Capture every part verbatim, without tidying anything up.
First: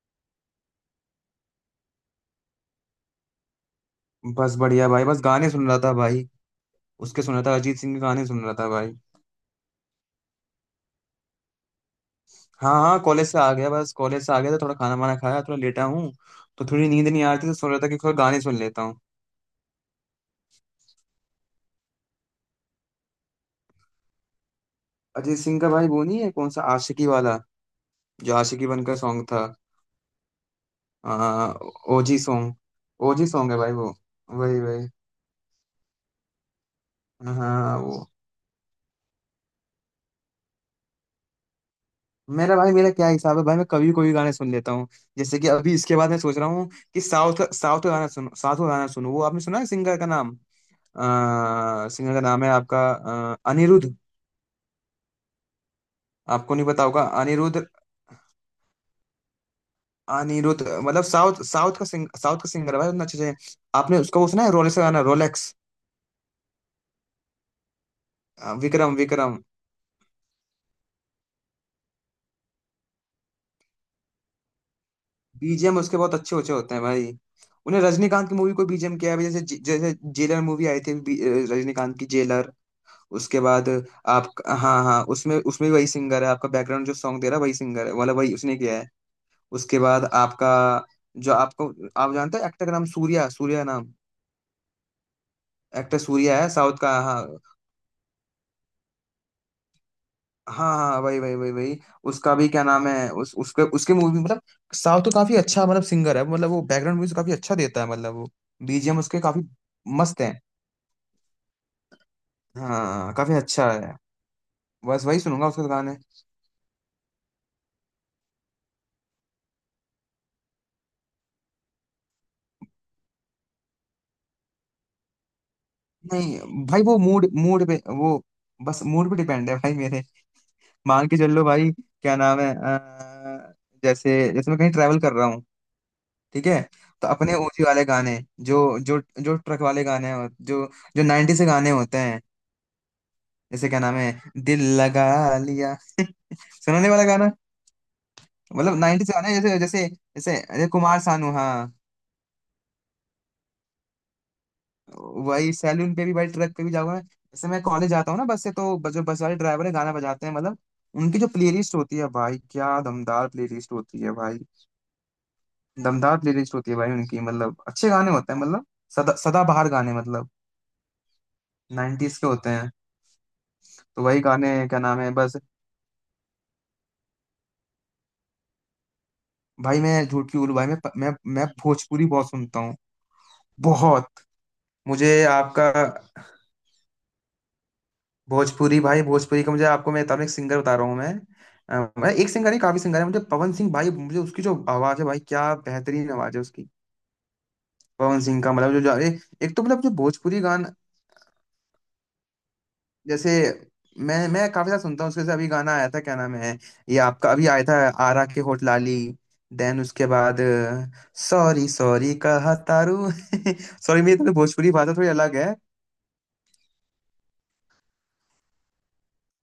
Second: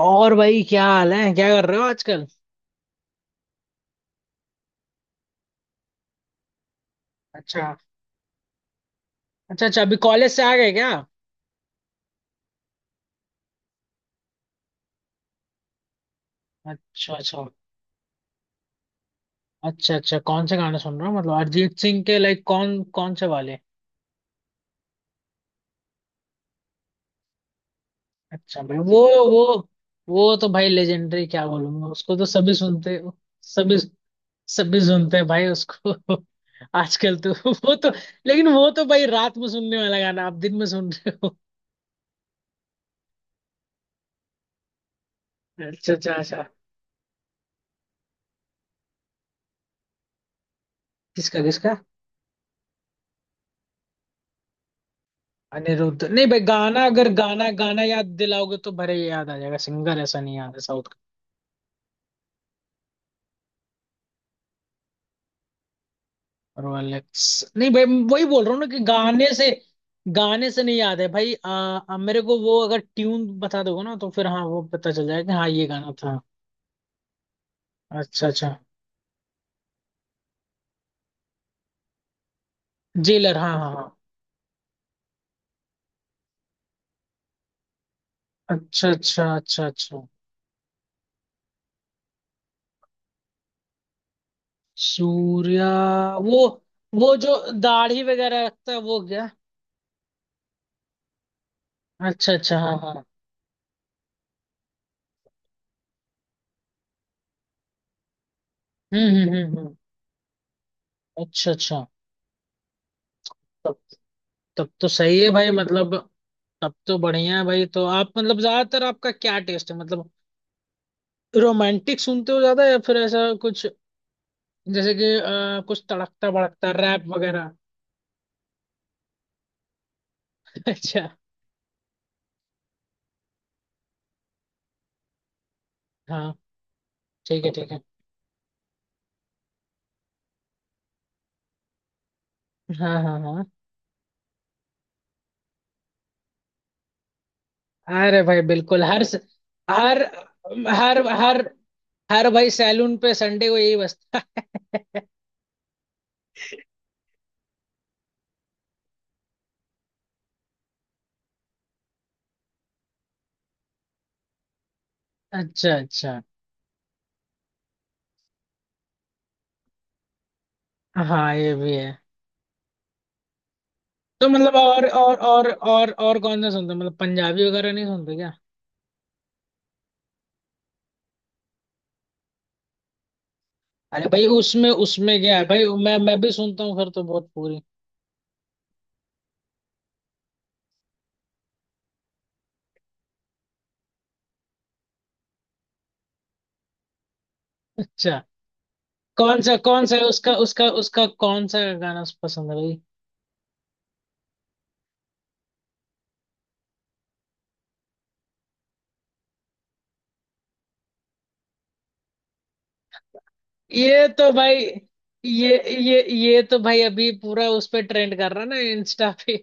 और भाई, क्या हाल है? क्या कर रहे हो आजकल? बस बढ़िया भाई। बस गाने सुन रहा था भाई, उसके सुन रहा था, अच्छा। अरिजीत सिंह के गाने सुन रहा था भाई। अच्छा अच्छा अभी कॉलेज से आ गए क्या? हाँ हाँ, कॉलेज से आ गया, बस कॉलेज से आ गया तो थोड़ा खाना वाना खाया, थोड़ा लेटा हूँ। तो थोड़ी नींद अच्छा नहीं आ रही अच्छा। थी तो सोच रहा था कि थोड़ा गाने सुन लेता हूँ। अच्छा अच्छा कौन से गाने सुन रहे हो मतलब अरिजीत सिंह के लाइक कौन कौन से वाले? अरिजीत सिंह का भाई, वो नहीं है, कौन सा आशिकी वाला, जो अच्छा आशिकी भाई बन का वो। सॉन्ग वो था। वो तो भाई लेजेंडरी क्या आ, बोलूंगा, उसको ओजी तो सभी सॉन्ग, सुनते। ओजी सॉन्ग है भाई सभी। वो, वही सभी वही। सुनते हैं भाई उसको आजकल तो। वो हाँ तो। वो लेकिन वो तो भाई रात में सुनने वाला गाना आप दिन में सुन रहे हो। मेरा भाई, मेरा क्या हिसाब है भाई, मैं कभी कोई भी गाने सुन लेता हूँ। जैसे कि अभी अच्छा इसके बाद अच्छा मैं सोच अच्छा। रहा हूँ कि साउथ का, साउथ का गाना सुनो, साउथ का गाना सुनो। वो आपने सुना है, सिंगर का नाम? किसका किसका? सिंगर का नाम है आपका अ, अनिरुद्ध। अनिरुद्ध नहीं भाई, आपको नहीं पता गाना होगा अगर गाना अनिरुद्ध। गाना याद दिलाओगे तो भरे ये याद आ जाएगा, सिंगर ऐसा नहीं याद है अनिरुद्ध साउथ का। मतलब साउथ, साउथ का सिंग साउथ का सिंगर है भाई, उतना अच्छे से। आपने उसका वो सुना है, रोलेक्स का गाना, रोलेक्स? रोलेक्स। नहीं भाई। वही बोल रहा अ, हूँ ना कि विक्रम गाने विक्रम। से। गाने से नहीं याद है भाई। आ, आ, मेरे को वो अगर ट्यून बता दोगे ना तो फिर हाँ वो पता चल जाएगा कि हाँ ये बीजीएम गाना उसके बहुत था। अच्छे अच्छे होते हैं भाई। उन्हें अच्छा रजनीकांत की अच्छा। मूवी को बीजीएम किया है, जैसे, जैसे जेलर मूवी आई थी, बी- अ, रजनीकांत की जेलर। जेलर, उसके हाँ बाद हाँ हाँ। आप हाँ हाँ, उसमें उसमें भी वही सिंगर है आपका, बैकग्राउंड जो सॉन्ग दे रहा है वही सिंगर है, मतलब वही उसने किया है। अच्छा अच्छा अच्छा उसके बाद अच्छा। आपका, जो आपको, आप जानते हैं एक्टर का नाम सूर्या, सूर्या नाम। सूर्या। एक्टर सूर्या वो। है साउथ का। वो हाँ जो दाढ़ी वगैरह रखता है वो, क्या? हाँ हाँ, वही वही वही वही। अच्छा उसका भी अच्छा क्या हाँ नाम हाँ। है, उस उसके उसके मूवी मतलब। साउथ तो काफी अच्छा मतलब सिंगर है, मतलब वो बैकग्राउंड म्यूजिक काफी अच्छा देता है, मतलब वो बीजीएम हम्म उसके हम्म काफी हम्म हम्म। मस्त है। अच्छा अच्छा। हाँ, काफी अच्छा तब। है, तब तो बस सही वही है सुनूंगा भाई, उसके मतलब गाने। तब तो बढ़िया है भाई। तो आप मतलब ज्यादातर आपका क्या टेस्ट है मतलब? रोमांटिक सुनते हो ज्यादा या फिर ऐसा कुछ? जैसे कि अ, कुछ तड़कता नहीं भड़कता भाई, वो रैप मूड वगैरह? मूड पे, वो बस मूड पे डिपेंड है भाई मेरे। मान अच्छा। के चल लो भाई, क्या नाम है, अ, जैसे जैसे मैं कहीं ट्रैवल कर रहा हूँ, हाँ ठीक है, तो अपने ठीक है ओजी ठीक है। वाले गाने, जो जो जो ट्रक वाले गाने हो, जो जो नब्बे से गाने होते हैं, हाँ हाँ हाँ। जैसे क्या नाम है, दिल लगा लिया सुनाने वाला गाना। अरे भाई मतलब बिल्कुल, हर नब्बे से गाने जैसे, जैसे हर जैसे अरे हर कुमार सानू, हर हाँ। हर भाई सैलून पे संडे को यही बजता है। वही सैलून पे भी भाई, ट्रक पे भी, जाऊंगा जैसे मैं कॉलेज जाता हूँ ना बस से, तो बस- जो बस वाले ड्राइवर है गाना बजाते हैं, मतलब उनकी जो प्लेलिस्ट होती है भाई, क्या दमदार प्लेलिस्ट होती है भाई। अच्छा दमदार अच्छा। प्लेलिस्ट होती है भाई उनकी, मतलब अच्छे गाने होते हैं, मतलब सदा सदाबहार गाने, मतलब हाँ ये भी है। नाइन्टीज के होते हैं। तो वही तो गाने मतलब क्या और नाम है, और बस। और और और कौन सा सुनते हो मतलब, पंजाबी वगैरह नहीं सुनते क्या? भाई मैं झूठ क्यों बोलूं भाई, मैं मैं मैं भोजपुरी बहुत सुनता हूँ, अरे बहुत। भाई, उसमें मुझे उसमें क्या है भाई, आपका मैं मैं भी सुनता हूँ फिर तो बहुत पूरी। भोजपुरी भाई, भोजपुरी का मुझे आपको, मैं तब एक सिंगर बता रहा हूँ मैं, अ, मैं एक सिंगर है, काफी सिंगर है मुझे, पवन सिंह भाई, मुझे उसकी जो आवाज है भाई, क्या बेहतरीन आवाज है उसकी। अच्छा। पवन सिंह का मतलब जो जो, अरे कौन सा एक तो मतलब कौन जो सा है उसका भोजपुरी उसका गाना, उसका कौन सा गाना पसंद है भाई? जैसे मैं मैं काफी सारा सुनता हूँ उसके, जैसे अभी गाना आया था, क्या नाम है ये आपका अभी आया था, आरा के होठ लाली। देन उसके बाद सॉरी सॉरी कहा तारू सॉरी, ये मेरी तो थोड़ी भाई, भोजपुरी भाषा थोड़ी अलग ये है। ये ये तो भाई अभी पूरा उस पे ट्रेंड कर रहा है ना इंस्टा पे।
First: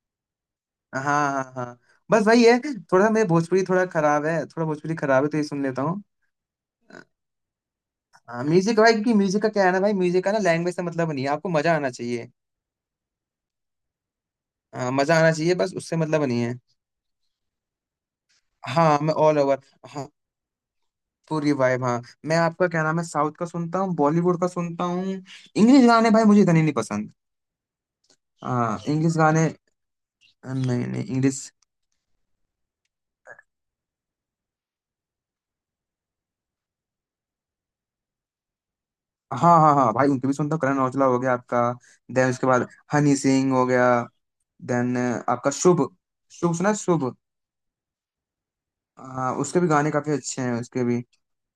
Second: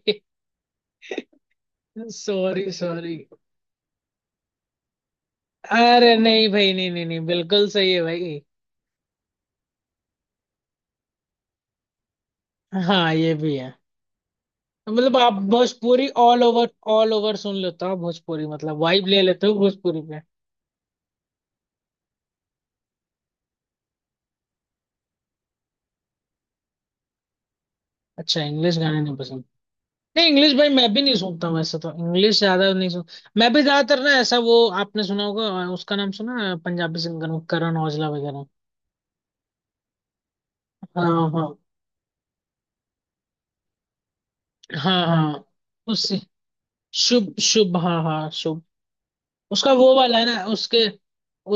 हाँ हाँ हाँ, बस वही है, सॉरी थोड़ा सॉरी। मेरे भोजपुरी थोड़ा खराब है, थोड़ा भोजपुरी खराब है तो ये सुन लेता हूँ। अरे नहीं भाई, नहीं नहीं नहीं बिल्कुल सही है भाई। हाँ, म्यूजिक भाई की, म्यूजिक का क्या है ना भाई, म्यूजिक का ना लैंग्वेज से मतलब नहीं है, आपको मजा आना चाहिए। हाँ ये भी है। हाँ, मजा मतलब आना आप चाहिए, बस उससे भोजपुरी मतलब नहीं ऑल है। ओवर। ऑल ओवर सुन लेते हो आप भोजपुरी मतलब, हाँ वाइब मैं ले ऑल लेते हो ओवर भोजपुरी पे? पूरी वाइब, हाँ मैं आपका क्या नाम है, साउथ का सुनता हूँ, बॉलीवुड का सुनता हूँ, इंग्लिश गाने भाई मुझे इतने नहीं पसंद। अच्छा, इंग्लिश हाँ, गाने इंग्लिश नहीं पसंद? गाने, नहीं इंग्लिश भाई नहीं मैं भी नहीं नहीं इंग्लिश। सुनता हूँ ऐसा, तो इंग्लिश ज्यादा नहीं सुन। मैं भी ज्यादातर ना ऐसा, वो आपने सुना होगा अ, उसका नाम सुना है पंजाबी सिंगर, वो करण औजला वगैरह? हाँ हाँ हाँ भाई, उनके भी सुनता हूँ, करण औजला हो हाँ गया हाँ। आपका, देन उसके बाद हनी सिंह हो गया, देन हाँ हाँ। आपका शुभ। उससे। शुभ सुना है? शुभ। शुभ शुभ हाँ हाँ शुभ। हाँ उसके भी उसका गाने वो काफी वाला है अच्छे ना हैं उसके उसके भी।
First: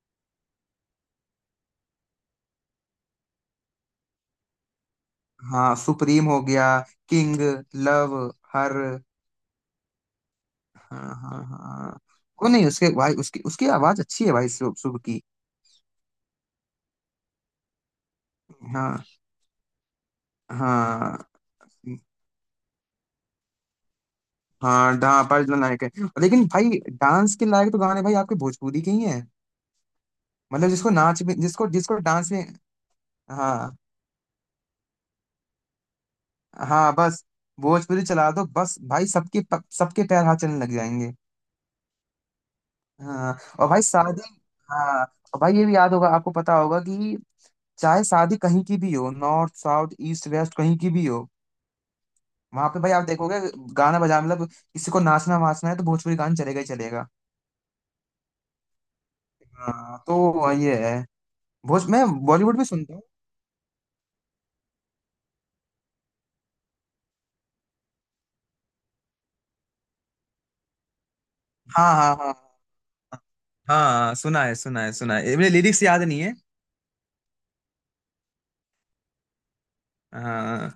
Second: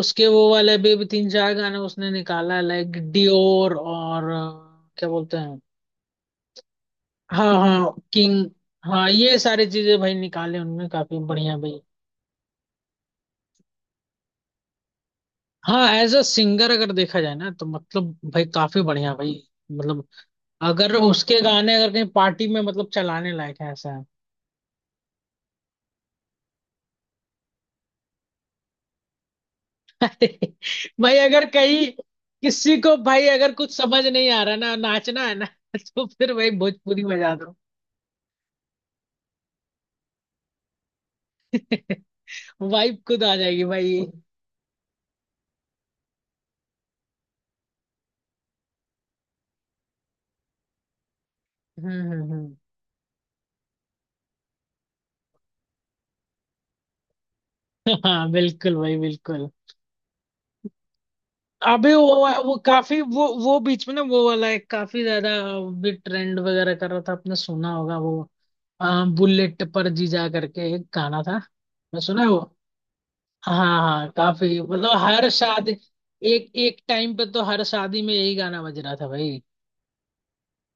उसके वो वाले भी, भी तीन चार गाने उसने निकाला है, लाइक डियोर और अ, क्या बोलते हैं? हाँ सुप्रीम हो गया, किंग, हाँ हाँ लव, किंग। हर। हाँ ये सारी चीजें भाई निकाले उनने, हाँ काफी हाँ बढ़िया भाई। हाँ। वो नहीं उसके भाई, उसकी उसकी आवाज अच्छी है भाई, शुभ, शुभ की। हाँ, एज अ सिंगर अगर देखा जाए ना तो मतलब भाई काफी हाँ। बढ़िया भाई। मतलब अगर हाँ उसके गाने अगर कहीं पार्टी में मतलब चलाने लायक है, ऐसा है। हाँ, डा अर्जुन लायक है। लेकिन भाई डांस के लायक तो गाने भाई आपके भोजपुरी के ही हैं, अरे मतलब जिसको भाई नाच में, अगर जिसको कहीं जिसको डांस में। किसी को भाई अगर कुछ हाँ समझ नहीं आ रहा ना, नाचना है ना? तो फिर भाई हाँ, भोजपुरी बस बजा दो। भोजपुरी चला दो, बस भाई सबके प- सबके पैर हाथ चलने लग जाएंगे। वाइब खुद हाँ आ जाएगी और भाई भाई। शादी, हाँ और भाई ये भी याद होगा आपको, पता होगा कि चाहे शादी कहीं की भी हो, नॉर्थ साउथ ईस्ट वेस्ट कहीं की भी हो, हम्म हम्म हम्म। वहां पे भाई आप देखोगे गाना बजा, मतलब किसी को नाचना वाचना है तो भोजपुरी गाना चलेगा ही चलेगा। हाँ बिल्कुल भाई, बिल्कुल। हाँ तो ये है, भोज अभी मैं वो वो बॉलीवुड भी सुनता काफी, हूँ। वो वो बीच में ना वो वाला एक काफी ज्यादा भी ट्रेंड वगैरह कर रहा था, आपने सुना होगा वो? हाँ, बुलेट पर जीजा करके एक गाना था। हाँ मैं हाँ सुना हाँ है वो। हाँ। हाँ हाँ, हाँ सुना है काफी सुना है मतलब सुना हर है, मेरे शादी। लिरिक्स याद नहीं है। एक एक टाइम पे तो हर शादी में यही गाना बज रहा था भाई। हाँ,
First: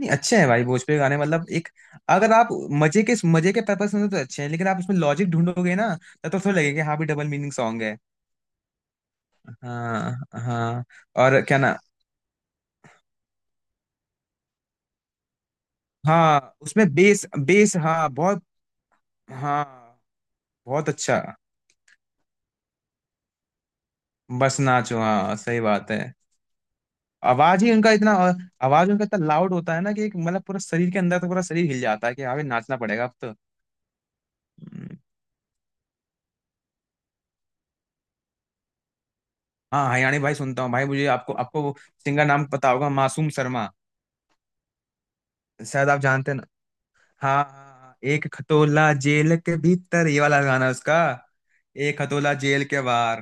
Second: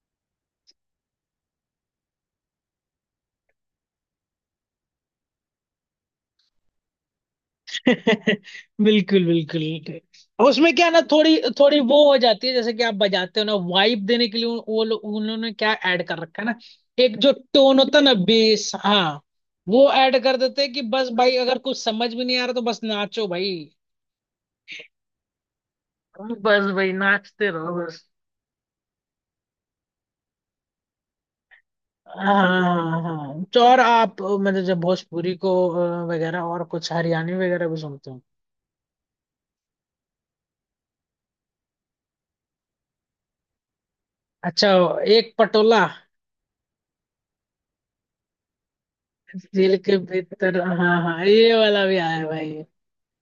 नहीं अच्छे हैं भाई भोजपुरी गाने मतलब, एक अगर आप मजे के, मजे के पर्पस से तो अच्छे हैं, लेकिन आप उसमें लॉजिक ढूंढोगे ना, तब तो थोड़ा लगेगा कि हाँ भी डबल मीनिंग सॉन्ग है। बिल्कुल बिल्कुल। हाँ। अब उसमें हाँ क्या ना थोड़ी और क्या ना, थोड़ी वो हो जाती है, जैसे कि आप बजाते हो ना वाइब देने के लिए, उन- वो लोग उन्होंने क्या ऐड कर रखा है ना, हाँ उसमें एक बेस जो बेस टोन होता है हाँ ना, बहुत। बेस हाँ। वो हाँ। ऐड कर देते हैं कि बहुत बस अच्छा, भाई अगर कुछ समझ भी नहीं आ रहा तो बस नाचो भाई। बस नाचो, हाँ सही बात है। बस भाई नाचते आवाज ही रहो। उनका इतना, आवाज उनका इतना लाउड होता है ना कि एक मतलब पूरा शरीर के अंदर, तो पूरा शरीर हिल जाता है कि हाँ भी नाचना हाँ पड़ेगा अब। हाँ, तो और आप मतलब जब तो भोजपुरी को अ, वगैरह और कुछ हरियाणवी वगैरह भी सुनते हो? हाँ हरियाणी भाई सुनता हूँ भाई, मुझे आपको आपको वो सिंगर नाम पता होगा, मासूम शर्मा। अच्छा, एक पटोला। शायद आप जानते हैं ना। हाँ हाँ, हाँ, एक खटोला जेल के दिल के भीतर, ये वाला भीतर, गाना उसका, हाँ हाँ ये वाला भी एक आया है खटोला जेल भाई। के बाहर।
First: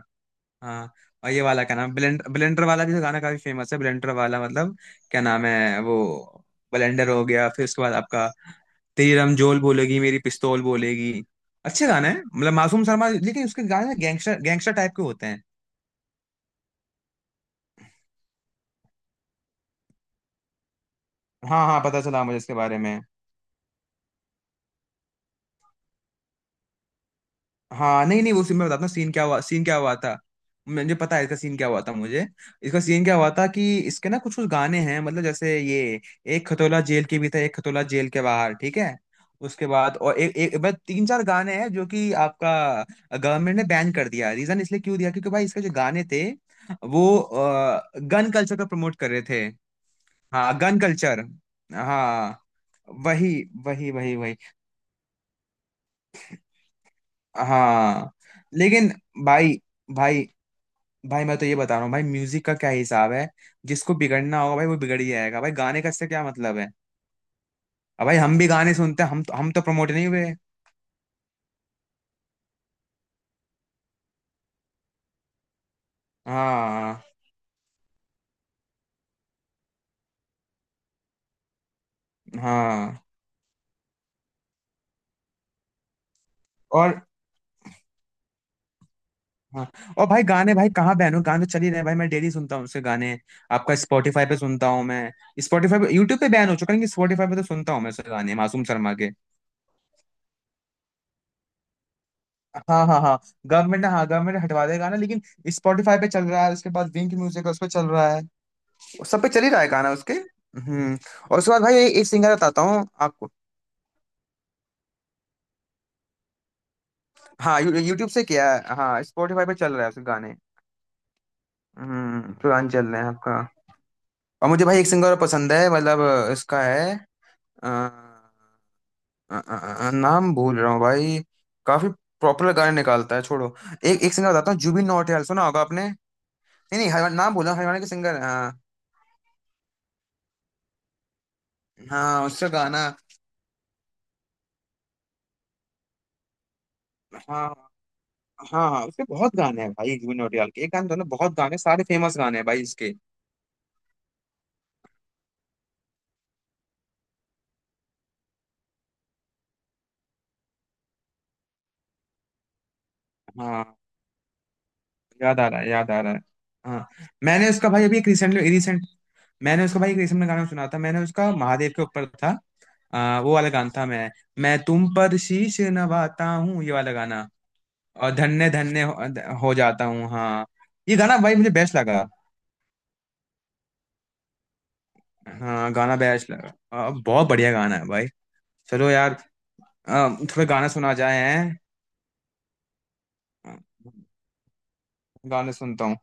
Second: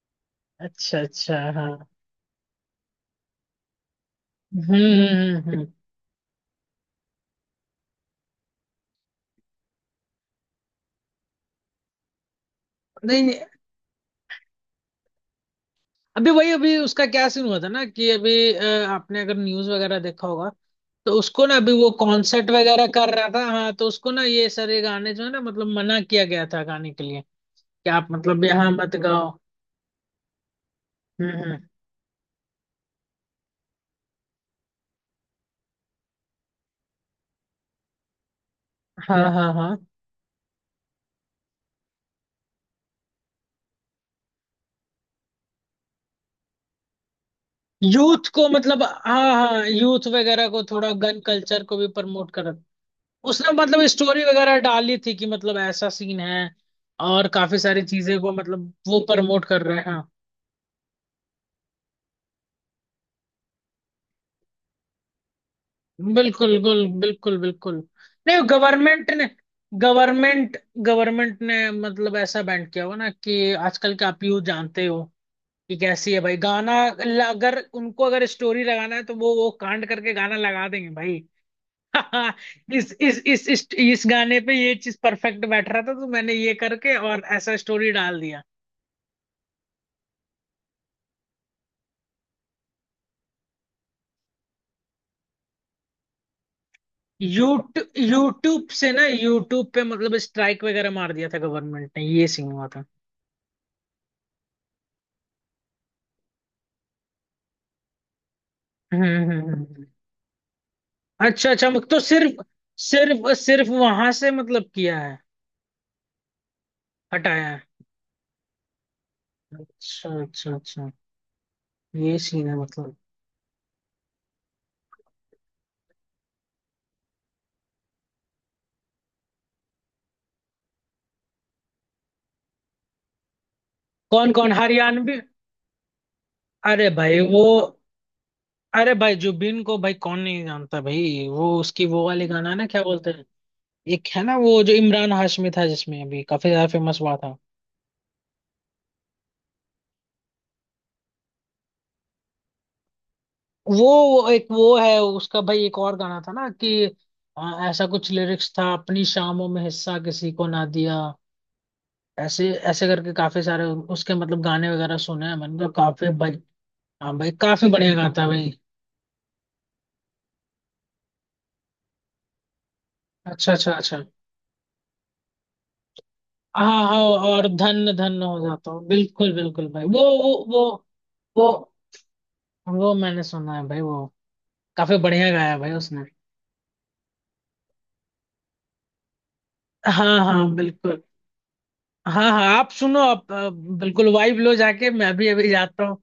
हाँ। अच्छा और अच्छा ये वाला हाँ। क्या नाम, ब्लेंडर, ब्लेंडर वाला भी तो गाना काफी फेमस है, ब्लेंडर वाला हम्म मतलब। क्या हम्म नाम हम्म, हम्म। है वो, ब्लेंडर हो गया, फिर उसके बाद आपका, तेरी रमजोल बोलेगी मेरी पिस्तौल बोलेगी। अच्छे गाने हैं मतलब मासूम शर्मा, नहीं नहीं, लेकिन उसके गाने गैंगस्टर गैंगस्टर टाइप के होते हैं। अभी वही अभी उसका क्या सीन हुआ था ना कि अभी अ, आपने अगर न्यूज वगैरह देखा होगा तो उसको ना हाँ अभी हाँ, वो पता चला मुझे कॉन्सर्ट इसके बारे वगैरह में। कर रहा था हाँ, तो उसको ना ये सारे गाने जो है ना मतलब मना किया गया था गाने के लिए कि हाँ आप नहीं नहीं, वो मतलब सीन मैं यहाँ बताता हूँ, मत सीन क्या गाओ। हुआ, सीन क्या हुआ था। मुझे पता है हम्म इसका सीन हम्म। क्या हुआ था मुझे, इसका सीन क्या हुआ था कि इसके ना कुछ कुछ गाने हैं, मतलब जैसे ये एक खतोला जेल के भी था, एक खतोला जेल के बाहर ठीक है, हाँ हाँ उसके हाँ बाद और एक एक बस तीन चार गाने हैं जो कि आपका गवर्नमेंट ने बैन कर दिया। रीजन इसलिए क्यों दिया, क्योंकि भाई इसके जो गाने थे वो यूथ गन को कल्चर को मतलब, प्रमोट कर रहे हाँ थे। हाँ यूथ वगैरह हाँ, को गन थोड़ा गन कल्चर, कल्चर को भी प्रमोट हाँ, कर। वही उसने मतलब वही वही स्टोरी वही। वगैरह डाली थी कि मतलब ऐसा सीन है, और काफी सारी हाँ चीजें को मतलब लेकिन वो प्रमोट भाई, कर रहे हैं हाँ। भाई भाई मैं तो ये बता रहा हूँ भाई, म्यूजिक का क्या हिसाब है, जिसको बिगड़ना होगा भाई वो बिगड़ ही जाएगा भाई, गाने का इससे क्या बिल्कुल मतलब है। बिल्कुल बिल्कुल बिल्कुल। अब भाई हम नहीं भी गाने सुनते गवर्नमेंट हैं, हम ने। तो हम तो प्रमोट नहीं हुए। गवर्नमेंट गवर्नमेंट ने मतलब ऐसा बैंड किया हुआ ना कि आजकल के आप यूथ जानते हो कि कैसी है भाई गाना। हाँ ल- अगर उनको अगर स्टोरी लगाना है तो वो वो कांड करके गाना लगा देंगे भाई। हाँ, इस हाँ। इस इस इस इस गाने पे ये चीज परफेक्ट बैठ रहा था तो मैंने ये और करके और ऐसा स्टोरी डाल दिया। हाँ और भाई गाने, भाई कहाँ बहनों, गाने तो चल ही रहे हैं भाई, मैं डेली सुनता हूँ उसके गाने, आपका स्पॉटिफाई पे सुनता हूँ मैं। स्पॉटिफाई पे, यूट्यूब पे बैन हो चुका है, लेकिन स्पॉटिफाई पे तो सुनता हूँ यूट्यूब मैं उसके गाने मासूम यूट्यूब से शर्मा ना के। यूट्यूब पे मतलब स्ट्राइक वगैरह मार दिया था गवर्नमेंट ने, ये सीन हुआ था। हाँ हाँ हाँ, गवर्नमेंट ने हाँ, गवर्नमेंट हटवा देगा ना, लेकिन स्पॉटिफाई पे चल रहा है, उसके बाद विंक म्यूजिक उस पे चल रहा है, वो सब पे हम्म चल ही हम्म, रहा है हम्म। गाना उसके। हम्म। और अच्छा उसके बाद अच्छा, भाई मत- तो एक सिंगर सिर्फ। बताता हूँ सिर्फ आपको। सिर्फ वहां से मतलब किया है, हटाया हाँ है? यू, यूट्यूब से किया है, हाँ स्पॉटिफाई पे चल रहा है उसके अच्छा गाने। अच्छा अच्छा, ये हम्म, सीन है पुराने चल मतलब। रहे हैं आपका। और मुझे भाई एक सिंगर पसंद है मतलब, इसका है, अ, अ, अ, अ, नाम भूल रहा हूँ भाई। काफी प्रॉपर गाने निकालता है, छोड़ो, एक एक सिंगर कौन बताता कौन हूँ, जुबिन हरियाणवी? नौटियाल सुना होगा आपने? नहीं अरे नहीं हरियाणा, भाई नाम वो। बोला हरियाणा के सिंगर हाँ। अरे भाई जुबिन को भाई कौन नहीं जानता भाई, वो उसकी वो हाँ वाले उसका गाना ना क्या गाना, बोलते हैं? एक है ना वो, जो इमरान हाशमी था जिसमें अभी काफी ज्यादा फेमस हुआ था। हाँ हाँ हाँ, उसके बहुत गाने हैं भाई जुबिन नौटियाल के, एक गाने तो ना, बहुत गाने, सारे फेमस गाने हैं भाई इसके। वो वो एक वो है उसका भाई, एक और गाना था ना कि आ, ऐसा कुछ लिरिक्स था, अपनी शामों में हिस्सा किसी को ना दिया। ऐसे ऐसे करके काफी सारे हाँ, उसके मतलब गाने वगैरह सुने हैं याद आ मैंने रहा तो है, याद आ काफी रहा है। भाई। हाँ। हाँ भाई मैंने उसका काफी भाई बढ़िया अभी एक गाता है भाई। रिसेंटली रिसेंट, मैंने उसका भाई एक रिसेंट में गाना सुना था, मैंने उसका महादेव के ऊपर था, आ, वो वाला अच्छा गाना अच्छा था, अच्छा। मैं मैं तुम पर शीश नवाता हूँ, ये हाँ वाला हाँ। गाना। और धन और धन हो धन्य जाता धन्य हूँ, बिल्कुल हो, हो बिल्कुल भाई जाता वो। हूँ, वो। हाँ। वो। ये गाना भाई वो मुझे बेस्ट लगा। वो मैंने सुना है भाई, वो काफी बढ़िया गाया है भाई हाँ गाना उसने। बेस्ट लगा, आ, बहुत बढ़िया गाना है भाई। चलो यार, आ, हाँ हाँ थोड़ा गाना सुना बिल्कुल। जाए हैं। हाँ हाँ आप सुनो, आप अ, आ, बिल्कुल वाइब लो जाके, मैं भी अभी गाने जाता सुनता हूँ। हूँ।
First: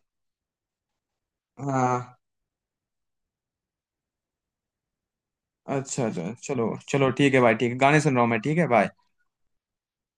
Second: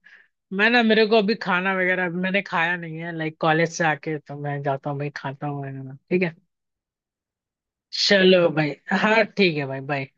मैं ना मेरे को अभी खाना वगैरह हाँ मैंने खाया नहीं है लाइक कॉलेज से आके, तो मैं जाता हूँ भाई खाता हूँ वगैरह अच्छा ठीक अच्छा, है। चलो चलो, ठीक है भाई, ठीक है गाने सुन रहा हूँ मैं, चलो ठीक है, भाई। बाय। हाँ ठीक है भाई, बाय।